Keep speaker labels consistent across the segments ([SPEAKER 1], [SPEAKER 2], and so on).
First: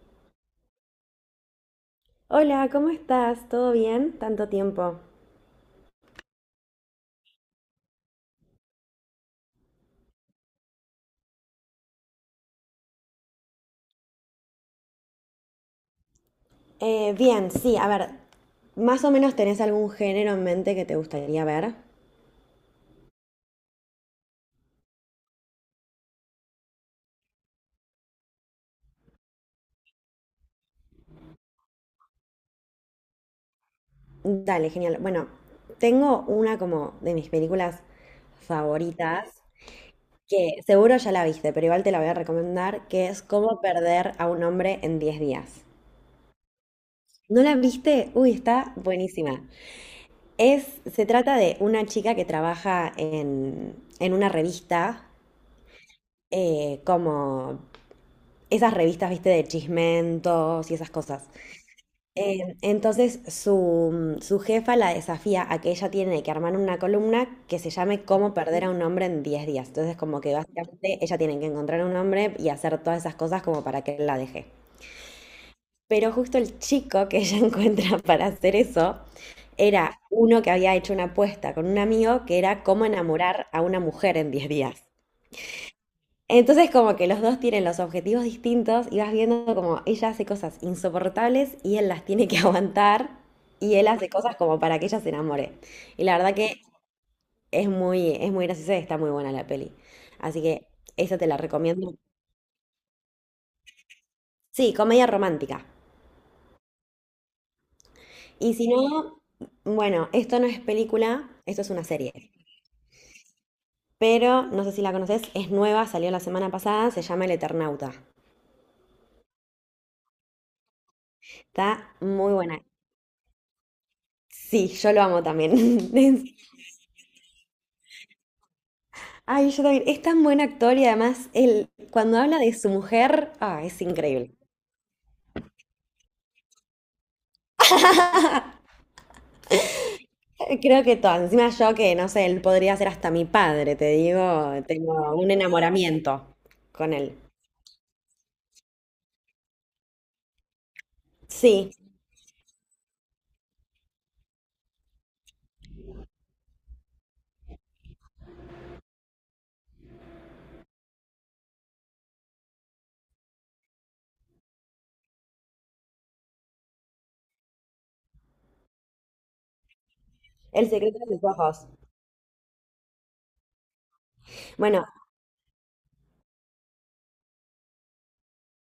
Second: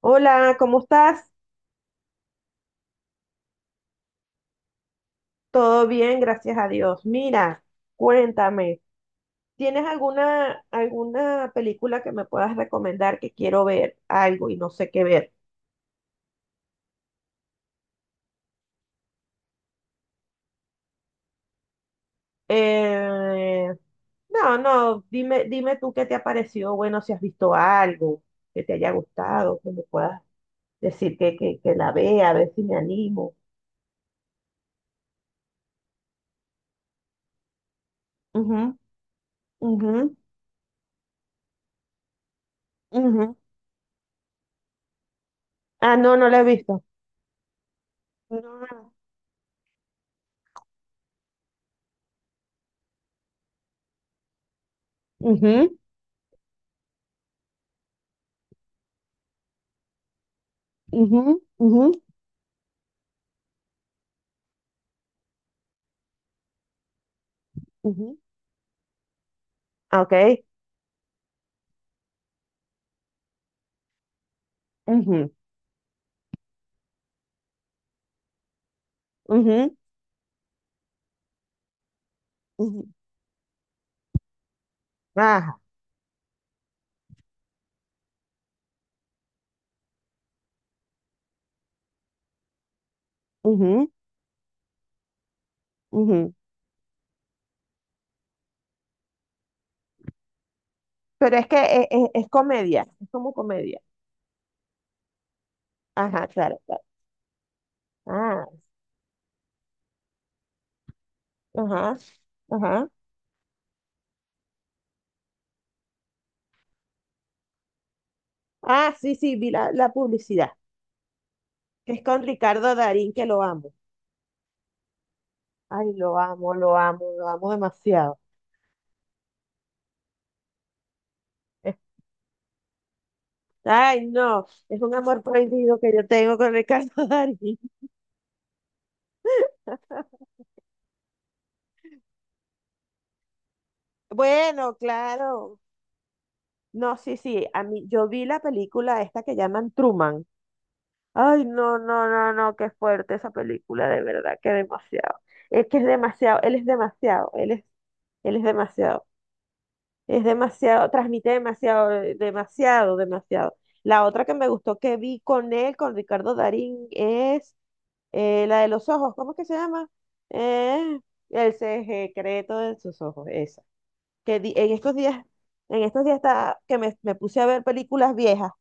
[SPEAKER 1] Hola, ¿cómo estás?
[SPEAKER 2] Hola, ¿cómo estás? ¿Todo bien? Tanto tiempo.
[SPEAKER 1] Todo bien, gracias a Dios. Mira, cuéntame, ¿tienes alguna película que me puedas recomendar que quiero ver algo y no sé qué ver?
[SPEAKER 2] Bien, sí, a ver, ¿más o menos tenés algún género en mente que te gustaría ver?
[SPEAKER 1] Eh, no, no, dime, dime tú qué te ha parecido, bueno, si has visto algo que te haya gustado, que me puedas decir que la vea, a ver si me animo.
[SPEAKER 2] Dale, genial. Bueno, tengo una como de mis películas favoritas,
[SPEAKER 1] Ujú,
[SPEAKER 2] que seguro ya la viste, pero igual te la voy a recomendar,
[SPEAKER 1] ujú,
[SPEAKER 2] que es
[SPEAKER 1] ujú.
[SPEAKER 2] Cómo perder a un hombre en 10 días.
[SPEAKER 1] Ah, no, no la he visto.
[SPEAKER 2] ¿No la viste? Uy, está
[SPEAKER 1] No.
[SPEAKER 2] buenísima. Es, se trata de una chica que trabaja en una revista
[SPEAKER 1] Ujú,
[SPEAKER 2] como esas revistas, viste, de chismentos y esas cosas.
[SPEAKER 1] ujú, ujú,
[SPEAKER 2] Entonces su jefa la desafía a que ella tiene que armar una columna que se llame
[SPEAKER 1] ujú.
[SPEAKER 2] Cómo perder a un hombre en diez días. Entonces
[SPEAKER 1] Ah,
[SPEAKER 2] como que
[SPEAKER 1] ok.
[SPEAKER 2] básicamente ella tiene que encontrar a un hombre y hacer todas esas cosas como para que él la deje.
[SPEAKER 1] Ujú.
[SPEAKER 2] Pero justo el chico que ella encuentra para hacer eso
[SPEAKER 1] Ujú,
[SPEAKER 2] era uno que había hecho una apuesta con un amigo que era cómo
[SPEAKER 1] ujú,
[SPEAKER 2] enamorar a una mujer en 10 días.
[SPEAKER 1] ajá,
[SPEAKER 2] Entonces como que los dos tienen los objetivos distintos y vas viendo como ella hace cosas insoportables y él las tiene que aguantar y él
[SPEAKER 1] ujú,
[SPEAKER 2] hace cosas como para que ella se enamore. Y la
[SPEAKER 1] ujú.
[SPEAKER 2] verdad que es muy graciosa y está muy buena la peli. Así que esa te
[SPEAKER 1] Pero
[SPEAKER 2] la
[SPEAKER 1] es que
[SPEAKER 2] recomiendo.
[SPEAKER 1] es comedia, es como comedia.
[SPEAKER 2] Sí, comedia romántica.
[SPEAKER 1] Ajá, claro, claro. Ah,
[SPEAKER 2] Y si no, bueno, esto no es película, esto es una
[SPEAKER 1] ajá,
[SPEAKER 2] serie.
[SPEAKER 1] ajá.
[SPEAKER 2] Pero no sé si la conoces, es nueva, salió la semana pasada, se llama El Eternauta.
[SPEAKER 1] Ah, sí, sí, vi la publicidad,
[SPEAKER 2] Está
[SPEAKER 1] que es con
[SPEAKER 2] muy buena.
[SPEAKER 1] Ricardo Darín, que lo amo.
[SPEAKER 2] Sí, yo lo amo también.
[SPEAKER 1] Ay, lo amo, lo amo, lo amo demasiado.
[SPEAKER 2] Ay, yo también. Es tan buen actor y además él,
[SPEAKER 1] Es-
[SPEAKER 2] cuando habla de su mujer, ah, es
[SPEAKER 1] Ay,
[SPEAKER 2] increíble.
[SPEAKER 1] no, es un amor prohibido que yo tengo con Ricardo Darín.
[SPEAKER 2] Creo que todo. Encima yo que, no sé, él podría ser hasta mi padre, te digo,
[SPEAKER 1] Bueno,
[SPEAKER 2] tengo un
[SPEAKER 1] claro.
[SPEAKER 2] enamoramiento con
[SPEAKER 1] No, sí,
[SPEAKER 2] él.
[SPEAKER 1] sí, a mí, yo vi la película esta que llaman Truman. Ay,
[SPEAKER 2] Sí,
[SPEAKER 1] no, no, no, no, qué fuerte esa película, de verdad, que demasiado. Es que es demasiado, él es demasiado, él es demasiado, transmite demasiado, demasiado, demasiado. La otra que me gustó que vi con él, con Ricardo Darín, es la de los ojos, ¿cómo es que se llama?
[SPEAKER 2] el secreto
[SPEAKER 1] Eh,
[SPEAKER 2] de sus
[SPEAKER 1] el
[SPEAKER 2] ojos.
[SPEAKER 1] secreto de sus ojos, esa. En
[SPEAKER 2] Bueno,
[SPEAKER 1] estos días, en estos días está, me puse a ver películas viejas,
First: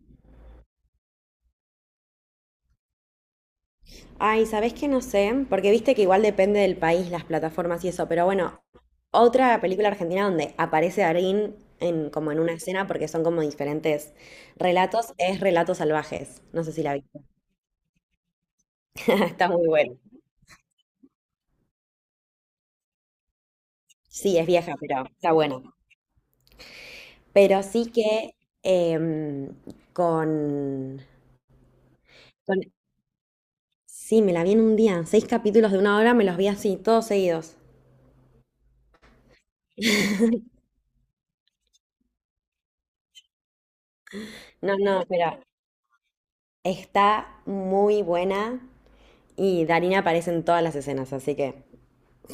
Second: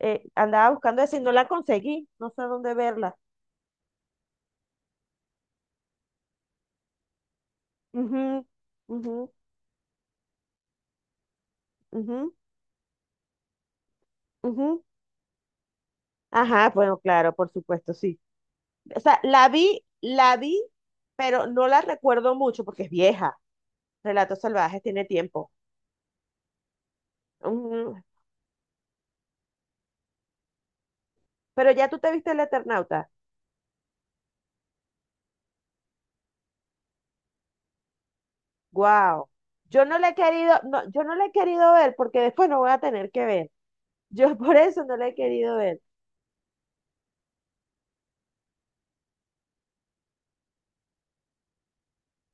[SPEAKER 1] andaba buscando esa y no la conseguí, no sé dónde verla.
[SPEAKER 2] ay, ¿sabés qué? No sé, porque viste que igual depende del país, las plataformas y eso,
[SPEAKER 1] Ujú,
[SPEAKER 2] pero bueno,
[SPEAKER 1] ujú,
[SPEAKER 2] otra película argentina donde aparece Darín en, como
[SPEAKER 1] ujú,
[SPEAKER 2] en una escena, porque son como diferentes
[SPEAKER 1] ujú.
[SPEAKER 2] relatos, es Relatos Salvajes. No
[SPEAKER 1] Ajá,
[SPEAKER 2] sé si la
[SPEAKER 1] bueno,
[SPEAKER 2] viste.
[SPEAKER 1] claro, por supuesto, sí. O sea,
[SPEAKER 2] Está muy bueno.
[SPEAKER 1] la vi, pero no la recuerdo mucho porque es vieja.
[SPEAKER 2] Sí,
[SPEAKER 1] Relatos
[SPEAKER 2] es vieja,
[SPEAKER 1] Salvajes tiene
[SPEAKER 2] pero está
[SPEAKER 1] tiempo.
[SPEAKER 2] buena. Pero sí
[SPEAKER 1] Ujú.
[SPEAKER 2] que em, con,
[SPEAKER 1] Pero ya tú te viste El
[SPEAKER 2] con...
[SPEAKER 1] Eternauta.
[SPEAKER 2] Sí, me la vi en un día. Seis capítulos de una hora me los vi así, todos seguidos.
[SPEAKER 1] Wow. Yo no la he querido, no, yo no la he querido ver porque después no voy a tener que ver. Yo por
[SPEAKER 2] No,
[SPEAKER 1] eso no
[SPEAKER 2] no,
[SPEAKER 1] la he
[SPEAKER 2] pero
[SPEAKER 1] querido ver.
[SPEAKER 2] está muy buena y Darina aparece en todas las escenas, así que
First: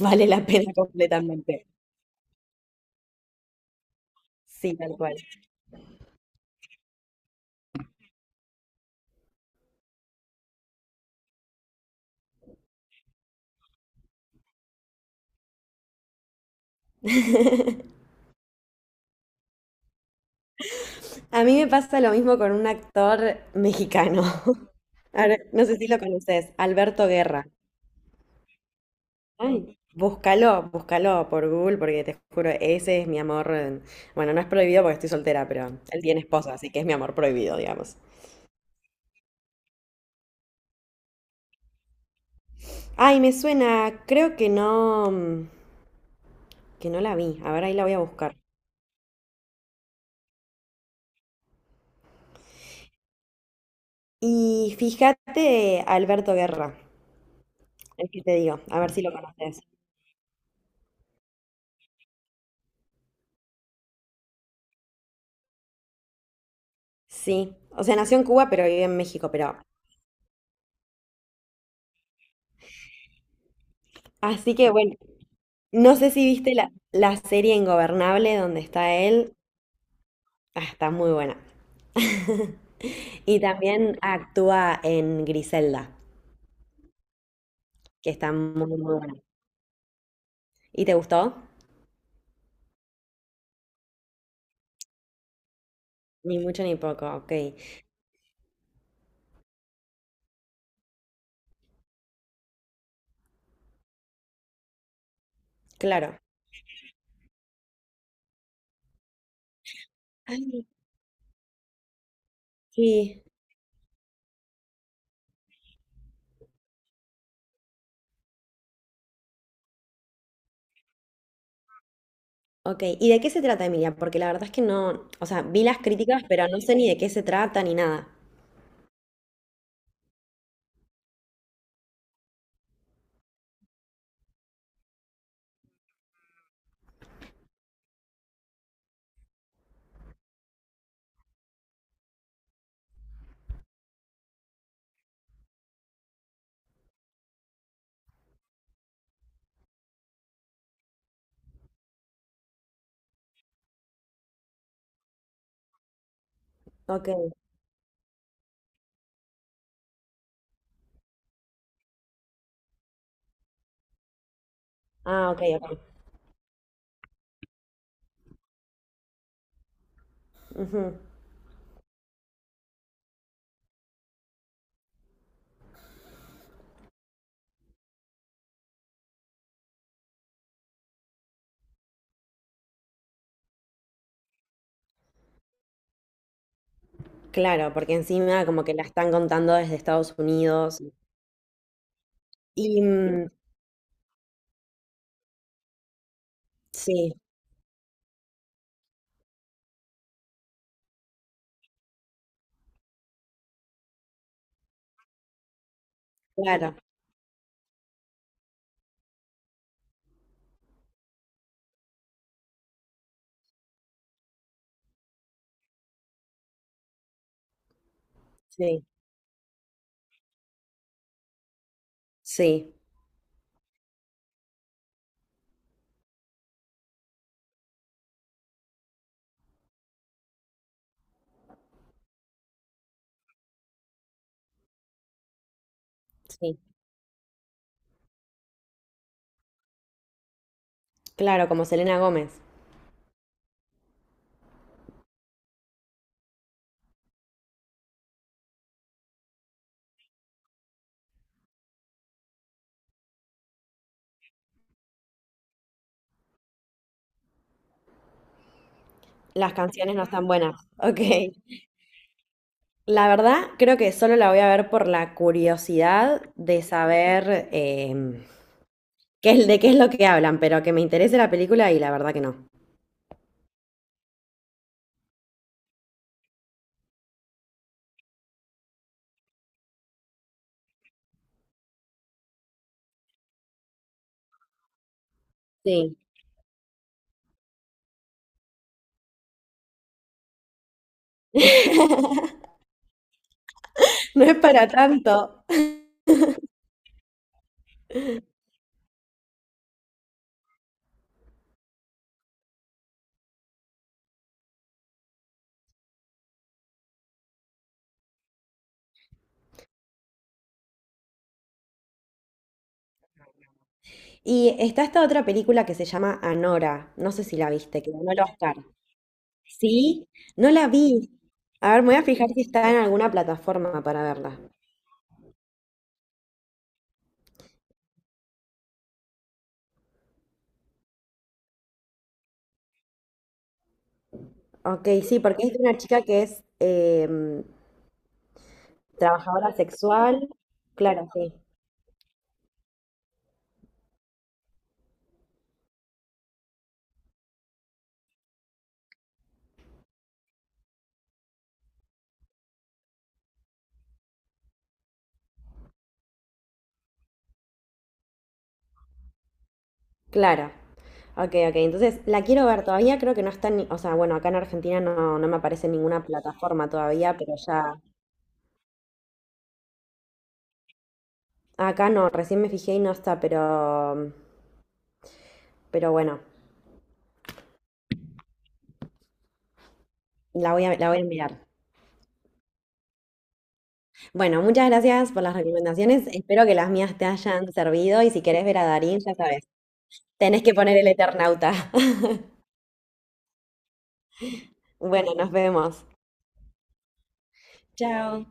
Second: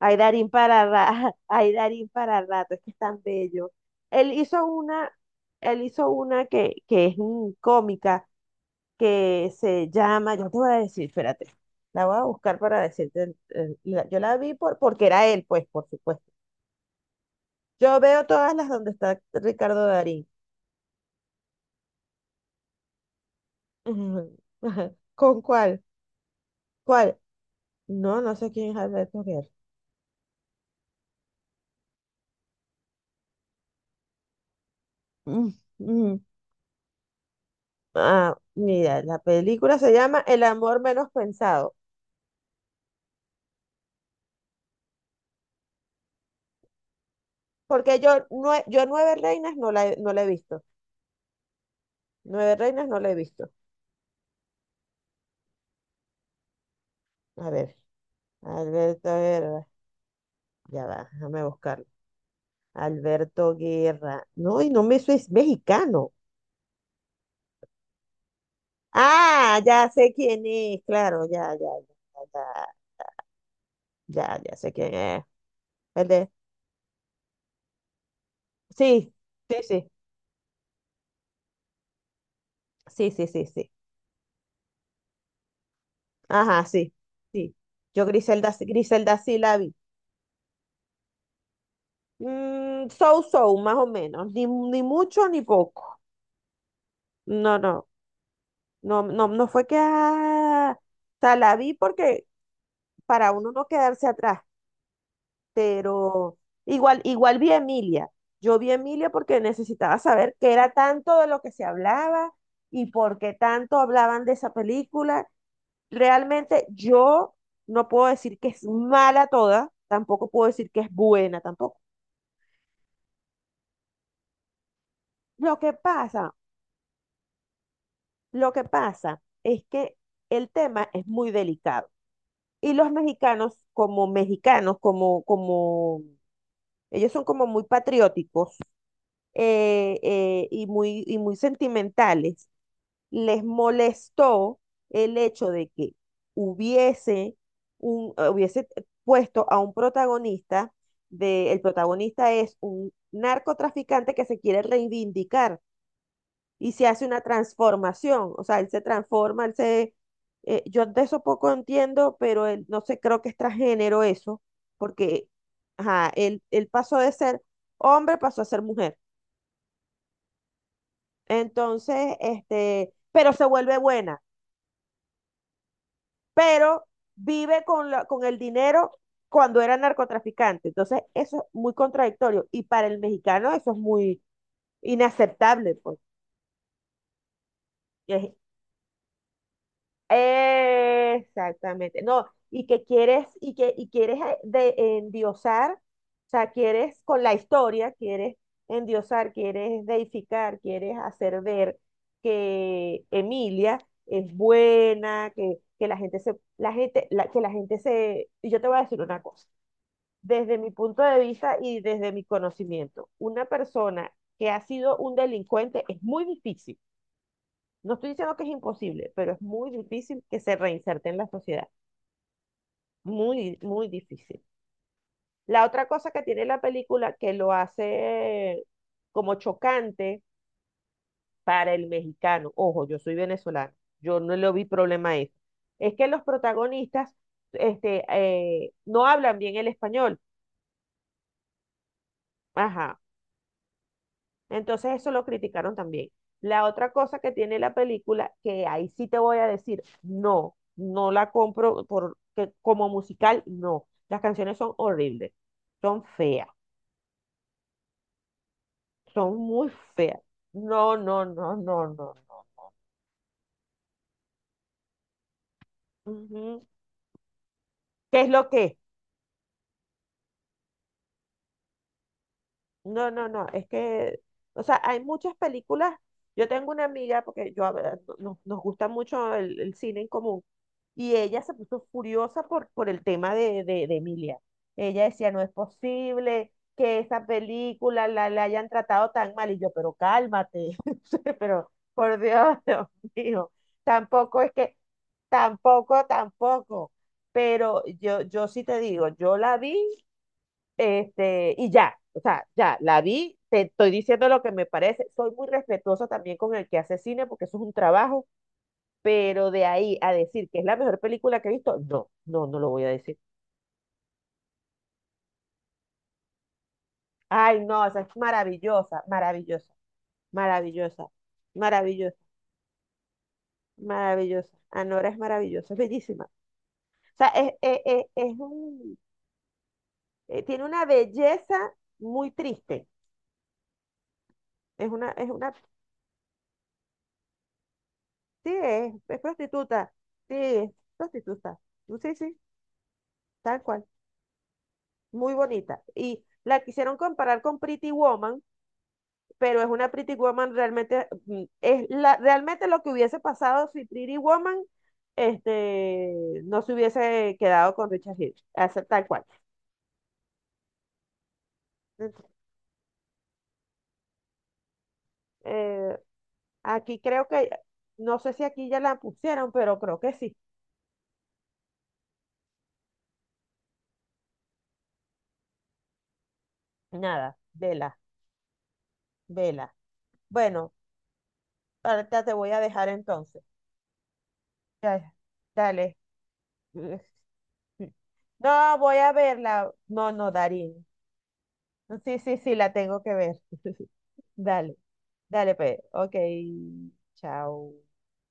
[SPEAKER 1] Ay,
[SPEAKER 2] la
[SPEAKER 1] Darín
[SPEAKER 2] pena
[SPEAKER 1] para rato,
[SPEAKER 2] completamente.
[SPEAKER 1] ay, Darín para rato, es que es tan bello. Él hizo
[SPEAKER 2] Sí, tal
[SPEAKER 1] una,
[SPEAKER 2] cual.
[SPEAKER 1] él hizo una que es cómica, que se llama, yo te voy a decir, espérate, la voy a buscar para decirte, yo la vi porque era él, pues, por supuesto. Yo veo todas las donde está Ricardo Darín.
[SPEAKER 2] A mí me pasa lo mismo con un actor mexicano.
[SPEAKER 1] Ujú, ajá.
[SPEAKER 2] A
[SPEAKER 1] ¿Con
[SPEAKER 2] ver, no sé
[SPEAKER 1] cuál?
[SPEAKER 2] si lo conoces, Alberto
[SPEAKER 1] ¿Cuál?
[SPEAKER 2] Guerra.
[SPEAKER 1] No, no sé quién es Alberto Guerra.
[SPEAKER 2] Ay, búscalo, búscalo por Google, porque te juro, ese es mi amor. Bueno, no es prohibido porque estoy soltera,
[SPEAKER 1] Mm,
[SPEAKER 2] pero él
[SPEAKER 1] mm.
[SPEAKER 2] tiene esposa, así que es mi amor prohibido, digamos.
[SPEAKER 1] Ah, mira, la película se llama El amor menos pensado,
[SPEAKER 2] Ay, me suena, creo que no, que no la vi. A ver, ahí la voy a
[SPEAKER 1] porque yo,
[SPEAKER 2] buscar.
[SPEAKER 1] yo Nueve Reinas no la he visto. Nueve Reinas no la he visto.
[SPEAKER 2] Y fíjate, Alberto Guerra,
[SPEAKER 1] A ver,
[SPEAKER 2] el que te digo, a ver si
[SPEAKER 1] Alberto
[SPEAKER 2] lo conoces.
[SPEAKER 1] Guerra, ya va, déjame buscarla. Alberto Guerra. No, y no me eso es mexicano.
[SPEAKER 2] Sí, o sea, nació en Cuba, pero vive en México, pero.
[SPEAKER 1] Ah, ya sé quién es, claro, ya, ya, ya, ya, ya,
[SPEAKER 2] Así
[SPEAKER 1] ya
[SPEAKER 2] que
[SPEAKER 1] sé
[SPEAKER 2] bueno,
[SPEAKER 1] quién es.
[SPEAKER 2] no
[SPEAKER 1] El
[SPEAKER 2] sé si
[SPEAKER 1] de...
[SPEAKER 2] viste la serie Ingobernable donde está
[SPEAKER 1] Sí,
[SPEAKER 2] él.
[SPEAKER 1] sí, sí,
[SPEAKER 2] Ah, está muy buena.
[SPEAKER 1] sí, sí,
[SPEAKER 2] Y
[SPEAKER 1] sí, sí.
[SPEAKER 2] también actúa en Griselda,
[SPEAKER 1] Ajá, sí, sí. Yo
[SPEAKER 2] que está
[SPEAKER 1] Griselda,
[SPEAKER 2] muy, muy buena.
[SPEAKER 1] Griselda sí la vi.
[SPEAKER 2] ¿Y te gustó?
[SPEAKER 1] Mm, so, so, más o menos. Ni, ni mucho ni poco.
[SPEAKER 2] Ni mucho ni poco, ok.
[SPEAKER 1] No, no, no, no, no fue que... ah, o sea, la vi porque para uno no quedarse atrás.
[SPEAKER 2] Claro.
[SPEAKER 1] Pero igual, igual vi a Emilia. Yo vi a Emilia porque necesitaba saber qué
[SPEAKER 2] Ay,
[SPEAKER 1] era tanto de lo que se hablaba y por
[SPEAKER 2] sí.
[SPEAKER 1] qué tanto hablaban de esa película. Realmente yo no puedo decir que es mala toda, tampoco puedo decir que es buena tampoco.
[SPEAKER 2] Ok, ¿y de qué se trata, Emilia? Porque la verdad es que no, o sea,
[SPEAKER 1] Lo
[SPEAKER 2] vi
[SPEAKER 1] que
[SPEAKER 2] las críticas,
[SPEAKER 1] pasa,
[SPEAKER 2] pero no sé ni de qué se trata ni nada.
[SPEAKER 1] lo que pasa es que el tema es muy delicado. Y los mexicanos, como mexicanos, ellos son como muy patrióticos, y muy sentimentales. Les molestó el hecho de que hubiese, hubiese puesto a un protagonista, de, el protagonista es un narcotraficante que se quiere reivindicar y se hace
[SPEAKER 2] Ok,
[SPEAKER 1] una transformación, o sea, él se transforma, él se... yo de eso poco entiendo, pero él, no sé, creo que es transgénero eso, porque
[SPEAKER 2] ah, ok, ok.
[SPEAKER 1] ajá, él pasó de ser hombre, pasó a ser mujer.
[SPEAKER 2] Ujú.
[SPEAKER 1] Entonces, este, pero se vuelve buena, pero vive con, con el dinero cuando era narcotraficante. Entonces, eso es muy contradictorio. Y para el mexicano eso es muy inaceptable, pues.
[SPEAKER 2] Claro, porque
[SPEAKER 1] Es
[SPEAKER 2] encima como que la están contando desde Estados Unidos.
[SPEAKER 1] Exactamente. No, y
[SPEAKER 2] Y
[SPEAKER 1] que quieres, y quieres, de endiosar, o sea, quieres
[SPEAKER 2] sí,
[SPEAKER 1] con la historia, quieres endiosar, quieres deificar, quieres hacer ver que Emilia es buena, que la gente se, la
[SPEAKER 2] claro,
[SPEAKER 1] gente, que la gente se, y yo te voy a decir una cosa, desde mi punto de vista y desde mi conocimiento, una persona que ha sido un delincuente es muy difícil, no estoy diciendo que es
[SPEAKER 2] sí,
[SPEAKER 1] imposible, pero es muy difícil que se reinserte en la sociedad.
[SPEAKER 2] sí,
[SPEAKER 1] Muy, muy difícil. La otra cosa que tiene la película, que lo hace como chocante para el mexicano, ojo, yo soy venezolano, yo no le vi problema a eso, es que los
[SPEAKER 2] sí.
[SPEAKER 1] protagonistas no hablan bien el español.
[SPEAKER 2] Claro, como Selena Gómez.
[SPEAKER 1] Ajá, entonces eso lo criticaron también. La otra cosa que tiene la película, que ahí sí te voy a decir, no, no la compro por que como musical, no. Las canciones son horribles, son feas, son
[SPEAKER 2] Las
[SPEAKER 1] muy
[SPEAKER 2] canciones no
[SPEAKER 1] feas.
[SPEAKER 2] están buenas.
[SPEAKER 1] No,
[SPEAKER 2] Ok.
[SPEAKER 1] no, no, no, no, no.
[SPEAKER 2] La verdad, creo que solo la voy a ver por la curiosidad de
[SPEAKER 1] Ujú.
[SPEAKER 2] saber
[SPEAKER 1] ¿Qué es lo que es?
[SPEAKER 2] qué es, de qué es lo que hablan, pero que me interese la película y la verdad que no.
[SPEAKER 1] No, no, no, es que, o sea, hay muchas películas. Yo tengo una amiga, porque yo a ver, nos gusta mucho el cine en común, y ella se puso furiosa por el tema de Emilia. Ella decía, no es
[SPEAKER 2] Sí.
[SPEAKER 1] posible que esa película la hayan tratado tan mal, y yo, pero cálmate, pero por Dios, Dios mío,
[SPEAKER 2] No es
[SPEAKER 1] tampoco es
[SPEAKER 2] para
[SPEAKER 1] que,
[SPEAKER 2] tanto.
[SPEAKER 1] tampoco, tampoco, pero yo sí te digo, yo la vi, este, y ya, o sea, ya, la vi, te estoy diciendo lo que me parece, soy muy respetuosa también con el que hace cine porque eso es un trabajo, pero de ahí a decir que es la mejor película que he visto, no, no, no lo voy a decir.
[SPEAKER 2] Y está esta otra película que se llama Anora. No sé si la
[SPEAKER 1] Ay,
[SPEAKER 2] viste,
[SPEAKER 1] no,
[SPEAKER 2] que
[SPEAKER 1] esa es
[SPEAKER 2] ganó el Oscar.
[SPEAKER 1] maravillosa, maravillosa,
[SPEAKER 2] Sí, no la
[SPEAKER 1] maravillosa,
[SPEAKER 2] vi. A ver, me voy a
[SPEAKER 1] maravillosa,
[SPEAKER 2] fijar si está en alguna plataforma para verla.
[SPEAKER 1] maravillosa. Anora es maravillosa, es bellísima. O sea, es un, tiene una belleza muy triste.
[SPEAKER 2] Ok, sí,
[SPEAKER 1] Es
[SPEAKER 2] porque es
[SPEAKER 1] una,
[SPEAKER 2] de una chica que es
[SPEAKER 1] sí, es
[SPEAKER 2] trabajadora
[SPEAKER 1] prostituta,
[SPEAKER 2] sexual.
[SPEAKER 1] sí, es
[SPEAKER 2] Claro, sí.
[SPEAKER 1] prostituta. Sí, sí, tal cual, muy bonita. Y la quisieron comparar con Pretty Woman, pero es una Pretty Woman realmente, mm, es la, realmente lo que hubiese pasado si Pretty Woman este, no se hubiese quedado con Richard Hirsch, hace- tal cual.
[SPEAKER 2] Claro. Ok, ok. Entonces, la
[SPEAKER 1] Ent-
[SPEAKER 2] quiero ver todavía. Creo que no está ni. O sea, bueno, acá en Argentina no, no me aparece en
[SPEAKER 1] eh,
[SPEAKER 2] ninguna plataforma
[SPEAKER 1] aquí
[SPEAKER 2] todavía,
[SPEAKER 1] creo
[SPEAKER 2] pero
[SPEAKER 1] que,
[SPEAKER 2] ya.
[SPEAKER 1] no sé si aquí ya la pusieron, pero creo que sí.
[SPEAKER 2] Acá no, recién me fijé y no está, pero. Pero bueno,
[SPEAKER 1] Nada, vela, vela.
[SPEAKER 2] la voy
[SPEAKER 1] Bueno,
[SPEAKER 2] a, la voy a mirar.
[SPEAKER 1] ahorita te voy a dejar entonces.
[SPEAKER 2] Bueno, muchas gracias
[SPEAKER 1] Ya,
[SPEAKER 2] por las
[SPEAKER 1] dale.
[SPEAKER 2] recomendaciones. Espero que las mías te hayan servido. Y si querés ver a
[SPEAKER 1] No, voy
[SPEAKER 2] Darín,
[SPEAKER 1] a
[SPEAKER 2] ya sabes,
[SPEAKER 1] verla. No, no,
[SPEAKER 2] tenés que poner
[SPEAKER 1] Darín.
[SPEAKER 2] el Eternauta.
[SPEAKER 1] Sí, sí, sí, la tengo que ver. Dale,
[SPEAKER 2] Bueno, nos
[SPEAKER 1] dale, pues.
[SPEAKER 2] vemos.
[SPEAKER 1] Ok, chao.
[SPEAKER 2] Chao.